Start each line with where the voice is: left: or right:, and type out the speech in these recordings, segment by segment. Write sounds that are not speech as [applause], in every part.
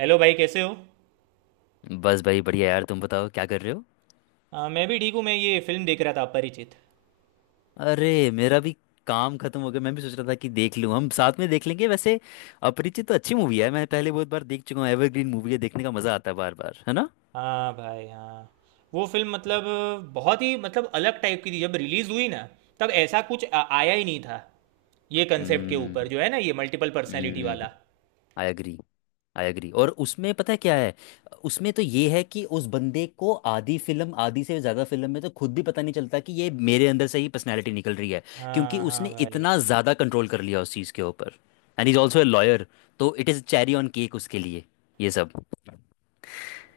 right: Hello भाई, कैसे हो।
left: बस भाई बढ़िया यार। तुम बताओ क्या कर रहे हो।
right: हाँ, मैं भी ठीक हूँ। मैं ये फिल्म देख रहा था, अपरिचित।
left: अरे मेरा भी काम खत्म हो गया। मैं भी सोच रहा था कि देख लूं। हम साथ में देख लेंगे वैसे। अपरिचित तो अच्छी मूवी है। मैं पहले बहुत बार देख चुका हूँ। एवरग्रीन मूवी है, देखने का मजा आता है बार बार, है ना।
right: हाँ भाई, हाँ। वो फिल्म मतलब बहुत ही मतलब अलग टाइप की थी जब रिलीज़ हुई ना, तब ऐसा कुछ आया ही नहीं था। ये कंसेप्ट के
left: हम्म।
right: ऊपर जो है ना, ये मल्टीपल पर्सनैलिटी वाला।
left: I agree. आई एग्री, और उसमें पता है क्या है? उसमें तो ये है कि उस बंदे को आधी फिल्म, आधी से ज़्यादा फिल्म में तो खुद भी पता नहीं चलता कि ये मेरे अंदर से ही पर्सनैलिटी निकल रही है। क्योंकि
right: हाँ हाँ
left: उसने
right: भाई।
left: इतना ज़्यादा कंट्रोल कर लिया उस चीज़ के ऊपर। And is also a lawyer. तो it is cherry on cake उसके लिए ये सब।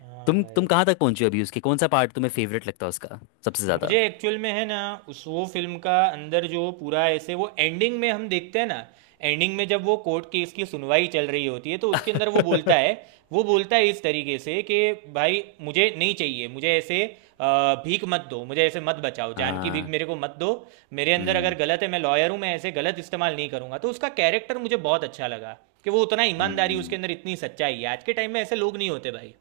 right: हाँ
left: तुम
right: भाई,
left: कहाँ तक पहुँचे हो अभी उसके? कौन सा पार्ट तुम्हें फेवरेट लगता है उसका सबसे ज़्यादा?
right: मुझे एक्चुअल में है ना, उस वो फिल्म का अंदर जो पूरा ऐसे वो एंडिंग में हम देखते हैं ना, एंडिंग में जब वो कोर्ट केस की सुनवाई चल रही होती है तो उसके अंदर वो बोलता है।
left: [laughs]
right: वो बोलता है इस तरीके से कि भाई, मुझे नहीं चाहिए, मुझे ऐसे भीख मत दो, मुझे ऐसे मत बचाओ, जान की भीख
left: हाँ।
right: मेरे को मत दो। मेरे अंदर अगर
left: हम्म।
right: गलत है, मैं लॉयर हूँ, मैं ऐसे गलत इस्तेमाल नहीं करूंगा। तो उसका कैरेक्टर मुझे बहुत अच्छा लगा कि वो उतना ईमानदारी उसके
left: हम्म।
right: अंदर, इतनी सच्चाई है। आज के टाइम में ऐसे लोग नहीं होते भाई।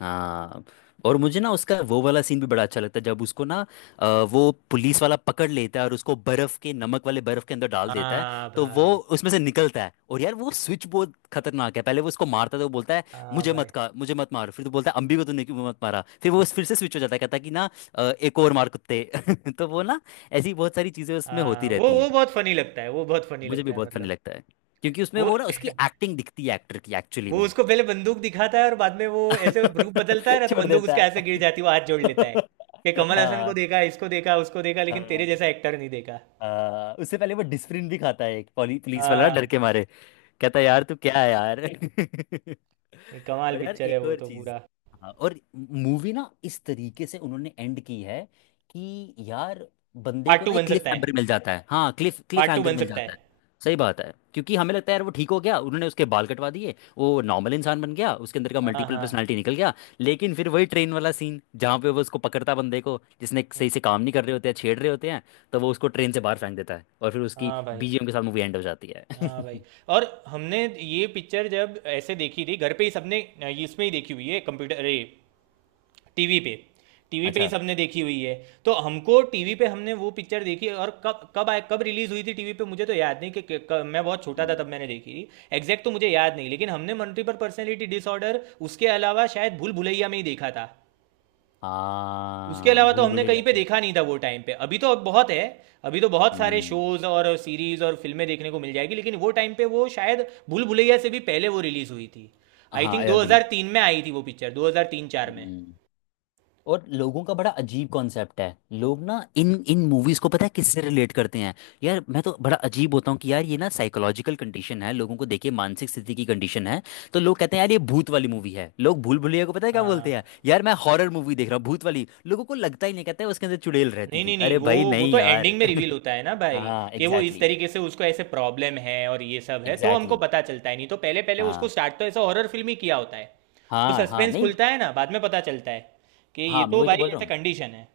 left: हाँ। और मुझे ना उसका वो वाला सीन भी बड़ा अच्छा लगता है, जब उसको ना वो पुलिस वाला पकड़ लेता है और उसको बर्फ के, नमक वाले बर्फ के अंदर डाल देता है।
right: हाँ
left: तो वो
right: भाई।
left: उसमें से निकलता है, और यार वो स्विच बहुत खतरनाक है। पहले वो उसको मारता है तो वो बोलता है
right: हाँ
left: मुझे
right: भाई।
left: मत का, मुझे मत मारो। फिर तो बोलता है अम्बी को तूने क्यों मत मारा। फिर वो फिर से स्विच हो जाता है, कहता है कि ना एक और मार कुत्ते। [laughs] तो वो ना, ऐसी बहुत सारी चीजें उसमें होती
right: हाँ, वो
left: रहती हैं।
right: वो बहुत फनी लगता है, वो बहुत फनी
left: मुझे भी
right: लगता है
left: बहुत फनी
right: मतलब।
left: लगता है, क्योंकि उसमें
right: वो
left: वो
right: [laughs]
left: ना उसकी एक्टिंग दिखती है एक्टर की, एक्चुअली
right: वो
left: में।
right: उसको पहले बंदूक दिखाता है और बाद में वो ऐसे रूप बदलता है
left: [laughs]
right: ना, तो
left: छोड़
right: बंदूक
left: देता
right: उसके हाथ से गिर
left: है।
right: जाती है, वो हाथ जोड़ लेता है कि
left: [laughs]
right: कमल हसन को
left: हाँ
right: देखा, इसको देखा, उसको देखा, लेकिन तेरे
left: हाँ।
right: जैसा एक्टर नहीं देखा।
left: हाँ, उससे पहले वो डिस्प्रिन भी खाता है एक पुलिस
right: हाँ
left: वाला ना, डर
right: हाँ।
left: के मारे। कहता यार तू क्या है यार।
right: नहीं,
left: [laughs]
right: कमाल
left: और यार
right: पिक्चर है
left: एक
right: वो
left: और
right: तो
left: चीज।
right: पूरा।
left: हाँ, और मूवी ना इस तरीके से उन्होंने एंड की है कि यार, बंदे
right: पार्ट
left: को
right: टू
left: ना एक
right: बन
left: क्लिफ
right: सकता है।
left: हैंगर मिल जाता है। हाँ, cliff cliff
right: part two
left: hanger
right: बन
left: मिल
right: सकता
left: जाता है।
right: है।
left: सही बात है, क्योंकि हमें लगता है यार वो ठीक हो गया, उन्होंने उसके बाल कटवा दिए, वो नॉर्मल इंसान बन गया, उसके अंदर का
right: हाँ
left: मल्टीपल पर्सनालिटी
right: हाँ।
left: निकल गया। लेकिन फिर वही ट्रेन वाला सीन, जहाँ पे वो उसको पकड़ता है, बंदे को जिसने सही से काम नहीं कर रहे होते हैं, छेड़ रहे होते हैं। तो वो उसको ट्रेन से बाहर फेंक देता है और फिर उसकी
right: हाँ भाई।
left: BGM के साथ मूवी एंड हो जाती है।
right: हाँ भाई,
left: [laughs]
right: और हमने ये पिक्चर जब ऐसे देखी थी घर पे ही सबने इसमें ही देखी हुई है, कंप्यूटर, अरे टीवी पे, टीवी पे ही
left: अच्छा।
right: सबने देखी हुई है। तो हमको टीवी पे हमने वो पिक्चर देखी। और कब कब आए, कब रिलीज हुई थी टीवी पे मुझे तो याद नहीं मैं बहुत छोटा था तब
left: हम्म।
right: मैंने देखी थी। एग्जैक्ट तो मुझे याद नहीं, लेकिन हमने मल्टीपल पर्सनैलिटी डिसऑर्डर उसके अलावा शायद भूल भुलैया में ही देखा था। उसके
left: हाँ,
right: अलावा तो
left: भूल
right: हमने कहीं
left: भुलैया
right: पे
left: तो।
right: देखा नहीं था वो टाइम पे। अभी तो अब बहुत है, अभी तो बहुत सारे
left: हम्म।
right: शोज और सीरीज और फिल्में देखने को मिल जाएगी, लेकिन वो टाइम पे वो शायद भूल भुलैया से भी पहले वो रिलीज हुई थी। आई
left: हाँ,
right: थिंक
left: आई अग्री।
right: 2003 में आई थी वो पिक्चर, 2003-4 में।
left: हम्म। और लोगों का बड़ा अजीब कॉन्सेप्ट है। लोग ना इन इन मूवीज को पता है किससे रिलेट करते हैं? यार मैं तो बड़ा अजीब होता हूँ कि यार ये ना साइकोलॉजिकल कंडीशन है, लोगों को देखिए, मानसिक स्थिति की कंडीशन है। तो लोग कहते हैं यार ये भूत वाली मूवी है। लोग भूल भुलैया को पता है क्या बोलते
right: हाँ,
left: हैं? यार मैं हॉरर मूवी देख रहा हूँ, भूत वाली। लोगों को लगता ही नहीं, कहते हैं उसके अंदर चुड़ैल रहती
right: नहीं
left: थी।
right: नहीं नहीं,
left: अरे
right: वो
left: भाई
right: वो
left: नहीं
right: तो
left: यार।
right: एंडिंग में रिवील होता है ना
left: [laughs]
right: भाई
left: हाँ
right: कि वो इस
left: एग्जैक्टली,
right: तरीके से उसको ऐसे प्रॉब्लम है और ये सब है, तो हमको
left: एग्जैक्टली।
right: पता चलता है। नहीं तो पहले पहले उसको
left: हाँ
right: स्टार्ट तो ऐसा हॉरर फिल्म ही किया होता है। वो
left: हाँ हाँ,
right: सस्पेंस
left: नहीं।
right: खुलता है ना, बाद में पता चलता है कि ये
left: हाँ मैं
right: तो
left: वही तो
right: भाई
left: बोल रहा
right: ऐसे
left: हूँ।
right: कंडीशन है।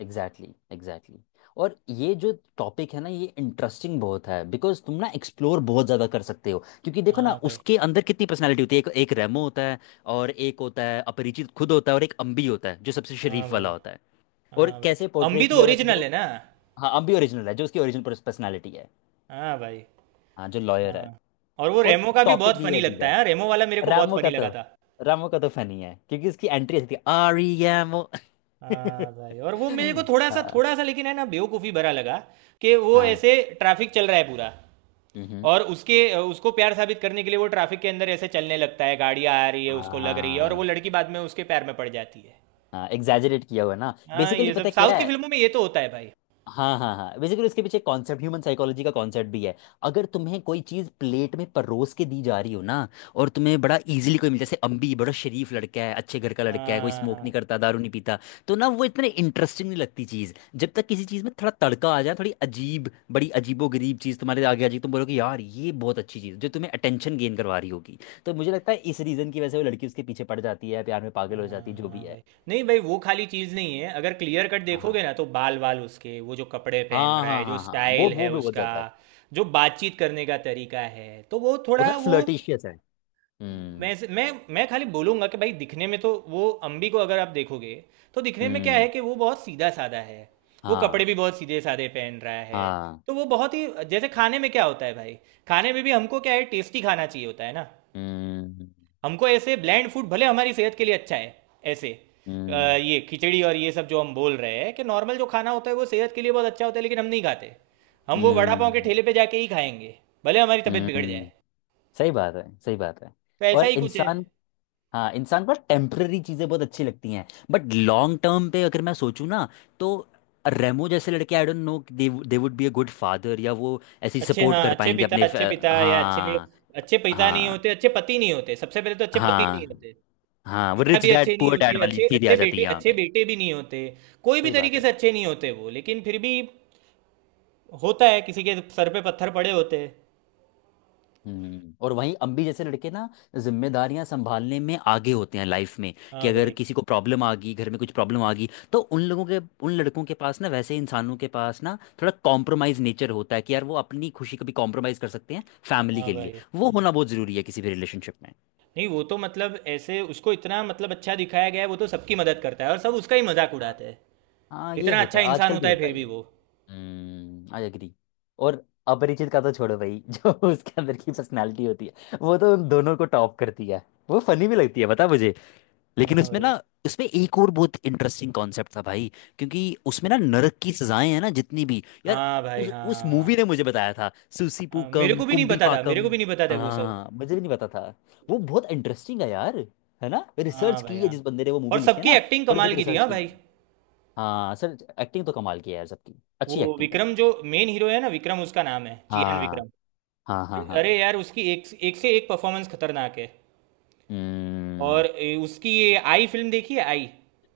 left: Exactly exactly. और ये जो टॉपिक है ना, ये इंटरेस्टिंग बहुत है बिकॉज तुम ना एक्सप्लोर बहुत ज़्यादा कर सकते हो। क्योंकि देखो ना
right: हाँ भाई।
left: उसके अंदर कितनी पर्सनैलिटी होती है। एक एक रेमो होता है, और एक होता है अपरिचित खुद होता है, और एक अम्बी होता है जो सबसे
right: हाँ
left: शरीफ वाला
right: भाई।
left: होता है। और
right: हाँ भाई,
left: कैसे
right: हम
left: पोर्ट्रे
right: भी तो
left: किया हुआ है कि
right: ओरिजिनल
left: जो।
right: है ना।
left: हाँ अम्बी ओरिजिनल है, जो उसकी ओरिजिनल पर्सनैलिटी है।
right: हाँ भाई।
left: हाँ, जो लॉयर है।
right: हाँ, और वो
left: और
right: रेमो का भी
left: टॉपिक
right: बहुत
left: भी
right: फनी
left: अजीब
right: लगता है।
left: है।
right: हाँ, रेमो वाला मेरे को बहुत
left: रामो का
right: फनी लगा
left: तो
right: था।
left: रामो का तो फनी है, क्योंकि उसकी एंट्री ऐसी थी, REMO।
right: हाँ भाई, और वो मेरे को
left: [laughs] हाँ
right: थोड़ा सा लेकिन है ना, बेवकूफ़ी भरा लगा कि वो
left: हाँ।
right: ऐसे ट्रैफिक चल रहा है पूरा,
left: हम्म, हम्म।
right: और उसके उसको प्यार साबित करने के लिए वो ट्रैफिक के अंदर ऐसे चलने लगता है, गाड़ियाँ आ रही है, उसको लग रही है, और वो
left: हाँ
right: लड़की बाद में उसके पैर में पड़ जाती है।
left: हाँ एग्जैजरेट किया हुआ है ना,
right: हाँ,
left: बेसिकली
right: ये
left: पता
right: सब
left: है
right: साउथ
left: क्या
right: की
left: है?
right: फिल्मों में ये तो होता है भाई।
left: हाँ हाँ हाँ, बेसिकली उसके पीछे कॉन्सेप्ट, ह्यूमन साइकोलॉजी का कॉन्सेप्ट भी है। अगर तुम्हें कोई चीज़ प्लेट में परोस के दी जा रही हो ना, और तुम्हें बड़ा इजीली कोई मिल, जैसे अम्बी बड़ा शरीफ लड़का है, अच्छे घर का लड़का है, कोई
right: हाँ
left: स्मोक नहीं
right: हाँ
left: करता, दारू नहीं पीता। तो ना वो इतने इंटरेस्टिंग नहीं लगती चीज़, जब तक किसी चीज़ में थोड़ा तड़का आ जाए, थोड़ी अजीब, बड़ी अजीबो गरीब चीज़ तुम्हारे आगे आ जाएगी, तुम बोलोगे यार ये बहुत अच्छी चीज़ है", जो तुम्हें अटेंशन गेन करवा रही होगी। तो मुझे लगता है इस रीज़न की वजह से वो लड़की उसके पीछे पड़ जाती है, प्यार में पागल हो जाती है,
right: हाँ।
left: जो भी
right: हाँ
left: है।
right: भाई, नहीं भाई, वो खाली चीज़ नहीं है। अगर क्लियर कट
left: हाँ हाँ
right: देखोगे ना, तो बाल वाल उसके, वो जो कपड़े पहन
left: हाँ
right: रहा
left: हाँ
right: है, जो
left: हाँ। हाँ, वो
right: स्टाइल
left: वो
right: है
left: भी बहुत
right: उसका,
left: ज्यादा है।
right: जो बातचीत करने का तरीका है, तो वो
left: वो
right: थोड़ा
left: थोड़ा
right: वो
left: फ्लर्टिशियस है।
right: मैं
left: हम्म।
right: मैं मैं खाली बोलूँगा कि भाई, दिखने में तो वो अम्बी को अगर आप देखोगे, तो दिखने में क्या है
left: हम्म।
right: कि वो बहुत सीधा साधा है, वो कपड़े
left: हाँ
right: भी बहुत सीधे साधे पहन रहा है।
left: हाँ।
right: तो वो बहुत ही, जैसे खाने में क्या होता है भाई, खाने में भी हमको क्या है, टेस्टी खाना चाहिए होता है ना।
left: हम्म।
right: हमको ऐसे ब्लैंड फूड भले हमारी सेहत के लिए अच्छा है, ऐसे अ,
left: हम्म।
right: ये खिचड़ी और ये सब जो हम बोल रहे हैं कि नॉर्मल जो खाना होता है वो सेहत के लिए बहुत अच्छा होता है, लेकिन हम नहीं खाते। हम वो वड़ा पाव के
left: हम्म।
right: ठेले पे जाके ही खाएंगे भले हमारी तबीयत बिगड़ जाए।
left: हम्म। सही बात है, सही बात है।
right: तो ऐसा
left: और
right: ही कुछ है।
left: इंसान, हाँ, इंसान पर टेम्पररी चीज़ें बहुत अच्छी लगती हैं। बट लॉन्ग टर्म पे अगर मैं सोचूं ना, तो रेमो जैसे लड़के, I don't know, they they would be a good father, या वो ऐसी
right: अच्छे,
left: सपोर्ट
right: हाँ,
left: कर
right: अच्छे
left: पाएंगे
right: पिता,
left: अपने फ-।
right: अच्छे पिता या अच्छे,
left: हाँ
right: अच्छे पिता नहीं
left: हाँ
right: होते, अच्छे पति नहीं होते, सबसे पहले तो अच्छे पति नहीं
left: हाँ
right: होते,
left: हाँ। वो
right: पिता
left: रिच
right: भी
left: डैड
right: अच्छे नहीं
left: पुअर डैड
right: होते,
left: वाली
right: अच्छे
left: थीरी आ
right: अच्छे
left: जाती है
right: बेटे,
left: यहाँ
right: अच्छे
left: पे।
right: बेटे भी नहीं होते। कोई भी
left: सही बात
right: तरीके
left: है।
right: से अच्छे नहीं होते वो, लेकिन फिर भी होता है, किसी के सर पे पत्थर पड़े होते हैं।
left: हम्म। और वहीं अम्बी जैसे लड़के ना जिम्मेदारियां संभालने में आगे होते हैं लाइफ में। कि
right: हाँ
left: अगर
right: भाई।
left: किसी को प्रॉब्लम आ गई, घर में कुछ प्रॉब्लम आ गई, तो उन लोगों के, उन लड़कों के पास ना, वैसे इंसानों के पास ना, थोड़ा कॉम्प्रोमाइज नेचर होता है, कि यार वो अपनी खुशी को भी कॉम्प्रोमाइज कर सकते हैं। फैमिली
right: हाँ
left: के लिए
right: भाई।
left: वो
right: हाँ।
left: होना बहुत जरूरी है, किसी भी रिलेशनशिप में।
right: नहीं, वो तो मतलब ऐसे उसको इतना मतलब अच्छा दिखाया गया है, वो तो सबकी मदद करता है और सब उसका ही मजाक
left: हाँ।
right: उड़ाते हैं।
left: हाँ ये
right: इतना
left: होता
right: अच्छा
left: है,
right: इंसान
left: आजकल भी
right: होता है
left: होता
right: फिर
left: है
right: भी
left: ये।
right: वो।
left: हम्म, आई एग्री। और अपरिचित का तो छोड़ो भाई, [laughs] जो उसके अंदर की पर्सनालिटी होती है वो तो उन दोनों को टॉप करती है। वो फनी भी लगती है, बता मुझे। लेकिन
right: हाँ
left: उसमें
right: भाई।
left: ना, उसमें एक और बहुत इंटरेस्टिंग कॉन्सेप्ट था भाई। क्योंकि उसमें ना नरक की सजाएं हैं ना जितनी भी यार,
right: हाँ भाई।
left: उस
right: हाँ
left: मूवी ने मुझे बताया था,
right: हाँ, मेरे
left: सुसीपुकम
right: को भी नहीं
left: कुंभी
right: पता था, मेरे
left: पाकम।
right: को भी नहीं पता था वो सब।
left: हाँ मुझे भी नहीं पता था। वो बहुत इंटरेस्टिंग है यार, है ना,
right: हाँ
left: रिसर्च
right: भाई।
left: की है
right: हाँ,
left: जिस बंदे ने वो
right: और
left: मूवी लिखी है
right: सबकी
left: ना।
right: एक्टिंग
left: थोड़ी
right: कमाल
left: बहुत
right: की थी।
left: रिसर्च
right: हाँ
left: की है।
right: भाई,
left: हाँ सर, एक्टिंग तो कमाल की है यार सबकी। अच्छी
right: वो
left: एक्टिंग है।
right: विक्रम जो मेन हीरो है ना विक्रम, उसका नाम है चियान
left: हाँ
right: विक्रम।
left: हाँ हाँ
right: अरे
left: हाँ।
right: यार, उसकी एक एक से एक परफॉर्मेंस खतरनाक है।
left: हम्म।
right: और उसकी ये आई फिल्म देखी है, आई।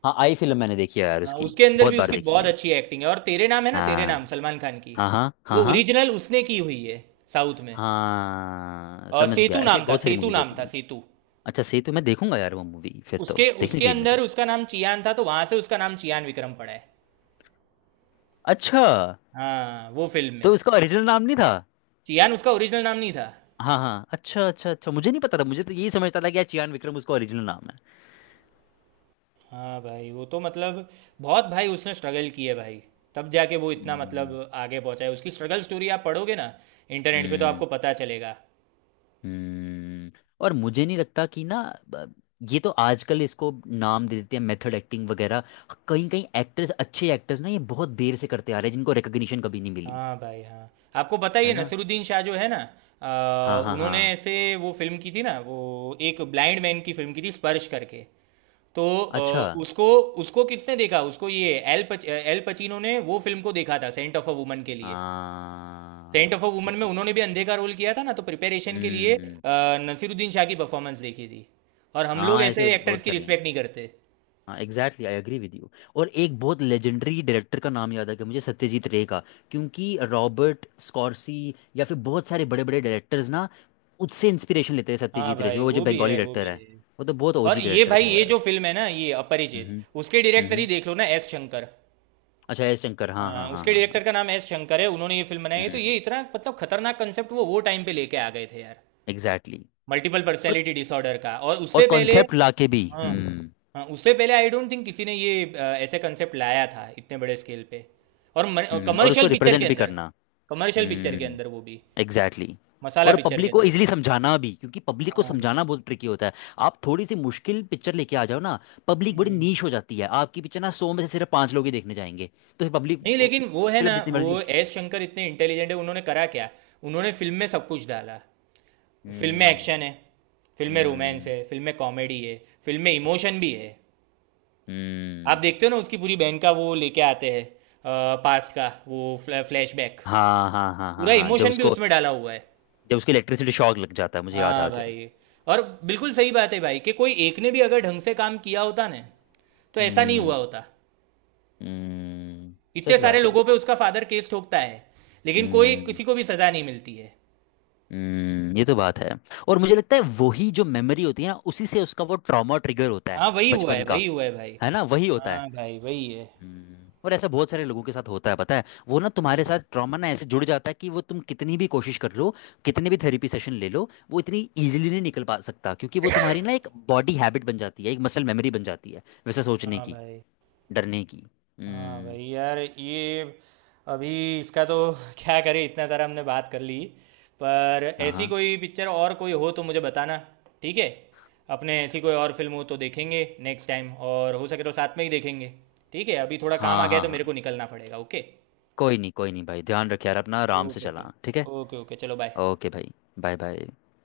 left: हाँ, आई फिल्म मैंने देखी है यार,
right: हाँ,
left: उसकी
right: उसके अंदर
left: बहुत
right: भी
left: बार
right: उसकी
left: देखी
right: बहुत
left: है।
right: अच्छी एक्टिंग है। और तेरे नाम है ना, तेरे
left: हाँ
right: नाम सलमान खान की,
left: हाँ हाँ हाँ
right: वो
left: हाँ
right: ओरिजिनल उसने की हुई है साउथ में।
left: हाँ। समझ गया,
right: सेतु
left: ऐसी
right: नाम था,
left: बहुत सारी
right: सेतु
left: मूवीज
right: नाम
left: होती
right: था,
left: हैं।
right: सेतु।
left: अच्छा सही, तो मैं देखूंगा यार, वो मूवी फिर तो
right: उसके
left: देखनी
right: उसके
left: चाहिए
right: अंदर
left: मुझे।
right: उसका नाम चियान था, तो वहां से उसका नाम चियान विक्रम पड़ा है।
left: अच्छा,
right: हाँ, वो फिल्म
left: तो
right: में
left: उसका ओरिजिनल नाम नहीं था?
right: चियान। उसका ओरिजिनल नाम नहीं था।
left: हाँ हाँ, अच्छा अच्छा अच्छा, मुझे नहीं पता था, मुझे तो यही समझता था कि यार चियान विक्रम उसका ओरिजिनल नाम है।
right: हाँ भाई, वो तो मतलब बहुत, भाई उसने स्ट्रगल की है भाई। तब जाके वो इतना मतलब
left: हम्म।
right: आगे पहुंचा है। उसकी स्ट्रगल स्टोरी आप पढ़ोगे ना इंटरनेट पे, तो
left: हम्म।
right: आपको पता चलेगा।
left: हम्म। और मुझे नहीं लगता कि ना ब- ये तो आजकल इसको नाम दे देते हैं, मेथड एक्टिंग वगैरह। कहीं कहीं एक्टर्स, अच्छे एक्टर्स ना, ये बहुत देर से करते आ रहे हैं जिनको रिकग्निशन कभी नहीं मिली।
right: हाँ भाई। हाँ, आपको पता ही
left: है
right: है
left: ना।
right: नसीरुद्दीन शाह जो है ना,
left: हाँ हाँ
right: उन्होंने
left: हाँ।
right: ऐसे वो फिल्म की थी ना, वो एक ब्लाइंड मैन की फिल्म की थी, स्पर्श करके। तो
left: अच्छा।
right: उसको, उसको किसने देखा, उसको ये एल पचीनो ने वो फिल्म को देखा था सेंट ऑफ अ वुमन के लिए। सेंट
left: हाँ
right: ऑफ अ वुमन
left: समझ
right: में
left: गया।
right: उन्होंने भी अंधे का रोल किया था ना, तो प्रिपरेशन के लिए
left: हम्म।
right: नसीरुद्दीन शाह की परफॉर्मेंस देखी थी। और हम लोग
left: हाँ ऐसे
right: ऐसे एक्टर्स
left: बहुत
right: की
left: सारे हैं।
right: रिस्पेक्ट नहीं करते।
left: हाँ exactly, I agree with you. और एक बहुत लेजेंडरी डायरेक्टर का नाम याद आ गया मुझे, सत्यजीत रे का। क्योंकि रॉबर्ट स्कॉर्सी, या फिर बहुत सारे बड़े बड़े डायरेक्टर्स ना, उससे इंस्पिरेशन लेते हैं,
right: हाँ
left: सत्यजीत रे से,
right: भाई,
left: वो जो
right: वो भी
left: बंगाली
right: है, वो
left: डायरेक्टर
right: भी
left: है।
right: है।
left: वो तो बहुत
right: और
left: ओजी
right: ये
left: डायरेक्टर
right: भाई,
left: था
right: ये
left: यार।
right: जो फिल्म है ना, ये अपरिचित,
left: हम्म।
right: उसके डायरेक्टर ही
left: हम्म।
right: देख लो ना, एस शंकर।
left: अच्छा, S शंकर, हाँ हाँ
right: हाँ,
left: हाँ
right: उसके
left: हाँ हाँ।
right: डायरेक्टर का नाम एस शंकर है। उन्होंने ये फिल्म बनाई है, तो
left: हम्म।
right: ये इतना मतलब खतरनाक कंसेप्ट वो टाइम पे लेके आ गए थे यार,
left: एग्जैक्टली।
right: मल्टीपल
left: और
right: पर्सनैलिटी डिसऑर्डर का। और
left: और
right: उससे पहले,
left: कॉन्सेप्ट लाके भी।
right: हाँ,
left: हम्म।
right: हाँ, उससे पहले आई डोंट थिंक किसी ने ये ऐसे कंसेप्ट लाया था इतने बड़े स्केल पे, और
left: हम्म। और उसको
right: कमर्शियल पिक्चर
left: रिप्रेजेंट
right: के
left: भी
right: अंदर,
left: करना।
right: कमर्शियल पिक्चर के
left: हम्म।
right: अंदर वो भी
left: एग्जैक्टली exactly।
right: मसाला
left: और
right: पिक्चर के
left: पब्लिक को
right: अंदर।
left: इजीली समझाना भी, क्योंकि पब्लिक को
right: हाँ भाई।
left: समझाना बहुत ट्रिकी होता है। आप थोड़ी सी मुश्किल पिक्चर लेके आ जाओ ना, पब्लिक बड़ी
right: हम्म,
left: नीश हो जाती है, आपकी पिक्चर ना 100 में से सिर्फ पांच लोग ही देखने जाएंगे। तो फिर पब्लिक,
right: नहीं लेकिन वो है ना,
left: फिल्म जितनी
right: वो
left: मर्जी अच्छी हो।
right: एस शंकर इतने इंटेलिजेंट है, उन्होंने करा क्या, उन्होंने फिल्म में सब कुछ डाला। फिल्म में एक्शन
left: हम्म।
right: है, फिल्म में रोमांस
left: हम्म।
right: है, फिल्म में कॉमेडी है, फिल्म में इमोशन भी है। आप
left: हम्म।
right: देखते हो ना, उसकी पूरी बहन का वो लेके आते हैं, पास्ट का वो फ्लैशबैक,
left: हाँ हाँ हाँ
right: पूरा
left: हाँ हाँ, जब
right: इमोशन भी
left: उसको,
right: उसमें डाला हुआ है।
left: जब उसको इलेक्ट्रिसिटी शॉक लग जाता है, मुझे याद आ
right: हाँ
left: गया।
right: भाई। और बिल्कुल सही बात है भाई कि कोई एक ने भी अगर ढंग से काम किया होता ना, तो ऐसा नहीं
left: हम्म।
right: हुआ होता।
left: हम्म।
right: इतने
left: सच
right: सारे
left: बात है।
right: लोगों पे उसका फादर केस ठोकता है, लेकिन कोई
left: हम्म।
right: किसी को भी सजा नहीं मिलती है।
left: हम्म। ये तो बात है। और मुझे लगता है वही जो मेमोरी होती है ना, उसी से उसका वो ट्रॉमा ट्रिगर होता है,
right: हाँ, वही हुआ
left: बचपन
right: है,
left: का।
right: वही हुआ है भाई।
left: है ना, वही होता है।
right: हाँ भाई, वही है।
left: हम्म। और ऐसा बहुत सारे लोगों के साथ होता है, पता है वो ना
right: हाँ
left: तुम्हारे साथ
right: भाई।
left: ट्रॉमा ना ऐसे जुड़ जाता है कि वो, तुम कितनी भी कोशिश कर लो, कितने भी थेरेपी सेशन ले लो, वो इतनी इजीली नहीं निकल पा सकता, क्योंकि वो तुम्हारी ना एक बॉडी हैबिट बन जाती है, एक मसल मेमोरी बन जाती है, वैसे सोचने
right: हाँ
left: की,
right: भाई।
left: डरने की।
right: हाँ
left: हम्म।
right: भाई यार, ये अभी इसका तो [laughs] क्या करें, इतना सारा हमने बात कर ली। पर
left: हाँ
right: ऐसी
left: हाँ
right: कोई पिक्चर और कोई हो तो मुझे बताना, ठीक है। अपने ऐसी कोई और फिल्म हो तो देखेंगे नेक्स्ट टाइम, और हो सके तो साथ में ही देखेंगे। ठीक है, अभी थोड़ा काम आ
left: हाँ
right: गया है
left: हाँ
right: तो मेरे
left: हाँ।
right: को निकलना पड़ेगा। ओके।
left: कोई नहीं भाई, ध्यान रख यार अपना, आराम से
right: ओके ओके।
left: चला, ठीक है।
right: ओके ओके, चलो बाय।
left: ओके भाई, बाय बाय।